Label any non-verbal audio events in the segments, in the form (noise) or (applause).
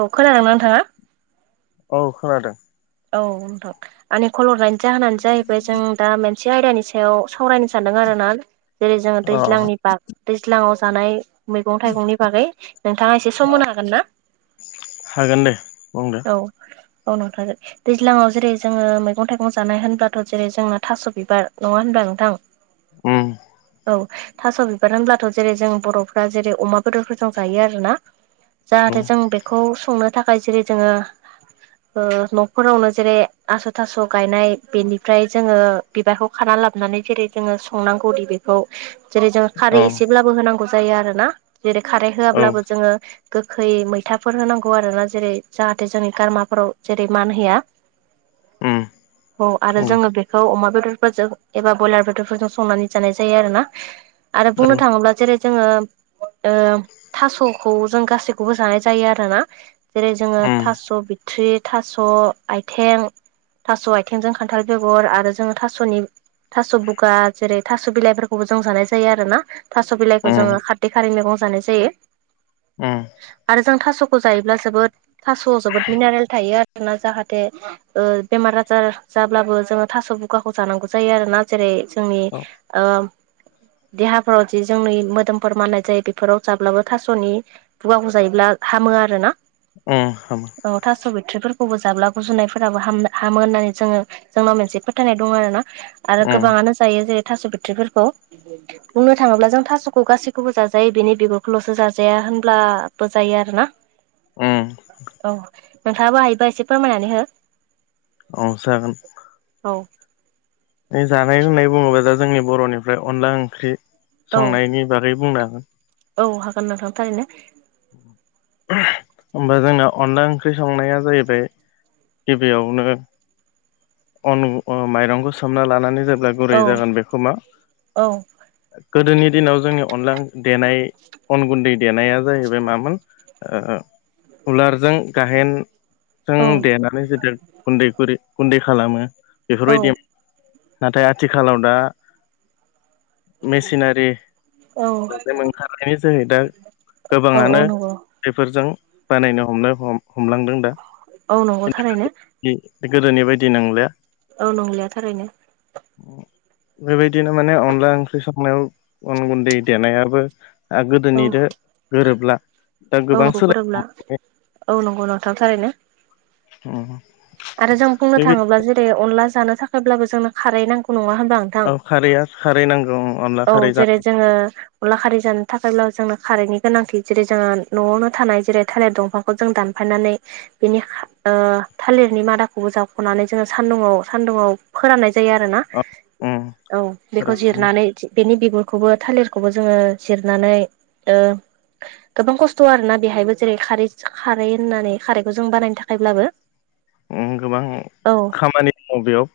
औ खोनादोंना नोंथाङा औ खोनादों औथ आनि खलरनायनि जाहानो जाहैबाय जों दा मोनसे आयदानि सायाव सावरायनो सानदों आरो ना जेरै जोङो औ दैज्लांनि बाग दैज्लाङाव जानाय मैगं थाइगंनि बागै नोंथाङा एसे सम होनो हागोन ना जागोन दे बुंदे आनथ दैज्लाङाव जेरै जोङो मैगं थाइगं जानाय होनब्लाथ' जेरै जोंना थास' बिबार नङा होनब्ला नोंथां उम औ थास' बिबार होनब्लाथ' जेरै जों बर'फ्रा जेरै अमा बेदरफोरजों जायो आरोोना औ जाहाथे जों बेखौ संनो थाखाय जेरै जोङो न'खरावनो जेरै आस' थास' गायनाय बेनिफ्राय जोङो बिबारखौ खाना लाबोनानै जेरै जोङो संनांगौ द बेखौ जेरै जोङो औ खारै एसेब्लाबो होनांगौ जायो आरो ना जेरै खारै औ होआाबब्लाबो जोङो गोखै मैथाफोर होनांगौ आरो ना जेरै जाहाथे जोंनि गारमाफोराव जेरै मान होया उम औ आरो उम जोङो बेखौ अमा एबा बयलार बेदर संनानै जानाय जायो आरोना आरो औ बुंनो थाङोब्ला जेरै जोङो थास'खौ जों गासैखौबो जानाय जायो आरोना जेरै जोङो उम थास' बिथ्रि थास' आइथें थास' आइथेंजों खान्थाल बेगर आरो जोङो थास'नि थास' बुगा जेरै थास' बिलाइफोरखौबो जों जानाय जायो आरो ना थास' बिलाइखौ उम जोङो खारदै खारै मैगं जानाय जायो आरो जों थास' खौ जायोब्ला जोबोद थास' जोबोद मिनारेल थायो आरोना जाहाथे बेमार आजार जाब्लाबो जोङो थास' बुगाखौ जानांगौ जायो आरोना जेरै जोंनि उम देहाफोराव जि जोंनि मोदोमफोर माननाय जायो बेफोराव जाब्लाबो थास'नि बुगाखौ जायोब्ला हामो बुङो आरोना औ हामो बुथ्रिफोरखौबो जाब्ला गुजुनायफोराबो हाम हामो होननानै जोङो जोंनाव मोनसे फोथायनाय दं आरोना आरो उम गोबाङानो जायो जेरै थास' बिथ्रिफोरखौ बुंनो थाङोब्ला जों थास'खौ गासैखौबो जाजायो बेनि बिगुरखौल'सो जाजाया होनब्लाबो जायो आरोना उम औ नोंथाङाबो हायोबो एसे फोरमायनानै हो औ जागोन औ जानाय लोंनाय बुङोबा दा जोंनि बर'निफ्राय अनला ओंख्रि औ संनायनि बागै बुंनो आं औ हागोन नोंथां थारैनो होनबा जोंना अनला ओंख्रि संनाया जाहैबाय गिबियावनो अन ओ माइरंखौ सोमना लानानै जेब्ला गुरै औ जागोन बेखौ मा औ गोदोनि दिनाव जोंनि अनला देनाय अन गुन्दै देनाया जाहैबाय मामोन ओ उलारजों गाहेन जों औ देनानै (unintelligible) गुन्दैफोर गुन्दै खालामो औ बेफोरबायदि नाथाय आथिखालाव दा मेसिनारि औ (unintelligible) ओंखारनायनि जोहै दा औ औ गोबाङानो नंगौ बेफोरजों बानायनो हमनो हमलांदों दा औ नंगौ थारैनो (unintelligible) गोदोनि बायदि नोलिया। औ नंलिया थारैनो। बेबायदिनो माने अनला ओंख्रि संनायाव अन गुन्दै देनायाबो ओ औ गोदोनिदो गोरोबला। दा औ गोबां सोलायबाय गोरोबला औ नंगौ नोंथां थारैनो। उम आरो जों बुंनो थाङोब्ला जेरै अनला जानो थाखायब्लाबो जोंनो खारै नांगौ नङा होम औ खारैया खारै नांगौ ओं। औ जेरै जोङो अनला खारै जानो थाखायब्लाबो जोंनो खारैनि गोनांथि जेरै जोङो न'आवनो थानाय जेरै थालेर दंफांखौ जों दानफायनानै बेनि खा ओ थालिरनि मादाखौबो जावख'नानै जोङो सानदुुंङाव सानदुुंङाव फोराननाय जायो आरोना फोराननानै औ बेखौ जिरनानै बेनि बिगुरखौबो थालिरखौबो जोङो जिरनानै ओ गोबां खस्थ' आरोना बेहायबो जेरै खारै खारै होननानै खारैखौ जों बानायनो थाखायब्लाबो। उम गोबां औ खामानि दङ बेयाव।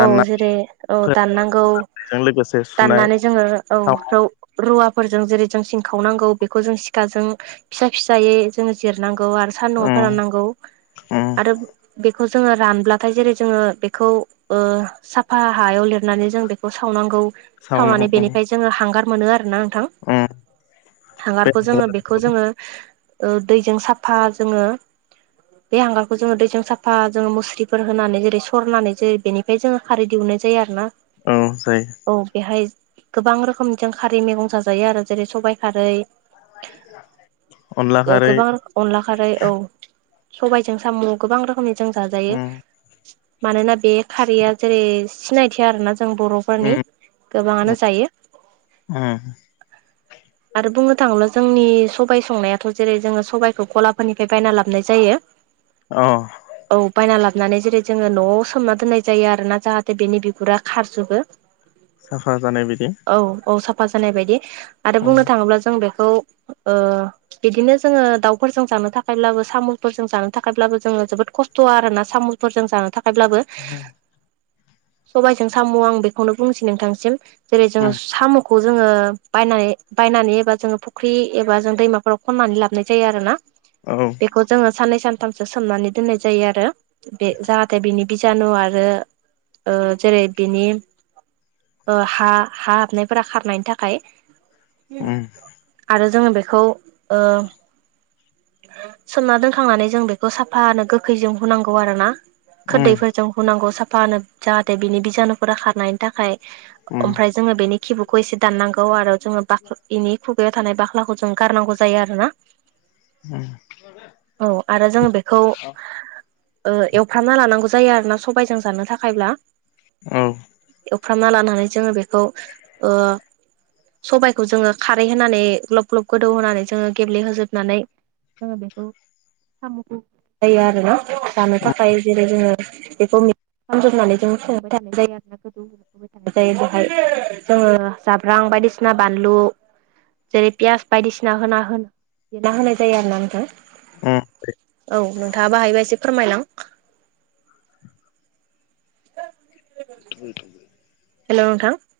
औ जेरै औ दाननांगौ फोराननायजों लोगोसे सुनाय दाननानै जोङो औ साव रौ रु रुवाफोरजों जेरै जों सिंखावनांगौ बेखौ जों सिखाजों फिसा फिसायै जोङो जिरनांगौ गौ आरो सानदुंआव उम फोराननांगौ उम आरो बेख खौ जोङो रानब्लाथाय जेरै जोङो बेखौ ओ साफा हायाव लिरनानै जों बेखौ सावनांगौ। सावनां बेनिफाय जोङो हांगार मोनो आरोना थां उम बे हांगारखौ जोङो बेखौ जोङो ओ दैजों साफा जोङो बे हांगारखौ जोङो दैजों साफा जोङो मुस्रिफोर होनानै जेरै सरनानै जेरै बेनिफाय जोङो खारै दिहुन नाय जायो आरोना औ जायो औ बेहाय गोबां रोखोमजों खारै मेगं जाजायो आरो जेरै सबाइ खारै अनला (inaudible) ओ खारै गोबां अनला खारै औ। सबाइजों साम' गोबां रोखोमनि जों जाजायो। उम मानोना बे खारैया जेरै सिनायथि आरोना जों बर'फोरनि उम गोबाङानो जायो उम (inaudible) आरो बुंनो थाङोब्ला जोंनि सबाइ संनायाथ' जेरै जोङो सबाइखौ ग'लाफोरनिफाय बायना लाबोनाय जायो। अ (inaudible) औ बायना लाब नानै जेरै जोङो न'आव सोमना दोननाय जायो आरोना जाहाथे बेनि बिगुरा खारजोबो। (unintelligible) औ औ साफा जानाय बायदि आरो बुंनो उम थाङोब्ला जों बेखौ ओ बिदिनो जोङो दाउफोरजों जानो थाखायब्लाबो साम'सफोरजों जानो थाखायब्लाबो जोङो जोबोद खस्थ' आरोना साम'फोर जों जानो थाख खायब्लाबो उम सबाइजों साम' आं बेखौनो बुंनोसै नोंथांनिसिम। जेरै जोङो उम साम' खौ जोङो बायनानै बायनानै एबा जोङो फुख्रि एबा जों दैमाफोराव खननानै लाबनाय जायो आरोना। औ बेखौ जोङो साननै सानथामसो सोमनानै दोननाय जायो आरो बे जाहाथे बिनि बिजानु आरो ओ जेरै बिनि ओ। हा-हा हाबनायफोरा खारनायनि थाखाय उम आरो। जोङो बेखौ ओ। सोमना दोनखांनानै जों बेखौ साफानो गोखैजों होनुनांगौ आरोना। उम खोरदैफोरजों हुनांगौ साफानो जाहाथे बिनि बिजानुफोरा खारनायनि थाखाय। उम ओमफ्राय जोङो बेनि खिबुखौ एसे दाननांगौ आरो जोङो बाखनि इनि खु। थानाय बाख्लाखौ जों गारनांगौ जायो आरोना। औ आरो जों बेखौ। ओ एवफ्रामना लानांगौ जायो। सबायजों जानो थाखायब्ला। औ। हुफ्रामना लानानै जोङो बेखौ ओ। सबायखौ जोङो खारै होनानै ग्लब-ग्लब गोदौ होनानै जोङो गेब्लेहोजोबनानै। जोङो बेखौ साम'खौ जोङो जायो आरो न'? जानो उम थाखाय जेरै जोङो। बेखौ खालामजोबनानै जों संबाय थानाय जायो आरो गोदौबाय थानाय। जायो। बेहाय जोङो जाब्रां बायदिसिना बानलु। जेरै पियास बायदिसिना होना-होनाय जायो आरोना नोंथां। उम औ नोंथाङाबो हायोबा एसे फोरमायलां। (inaudible) हेल'! नोंथां।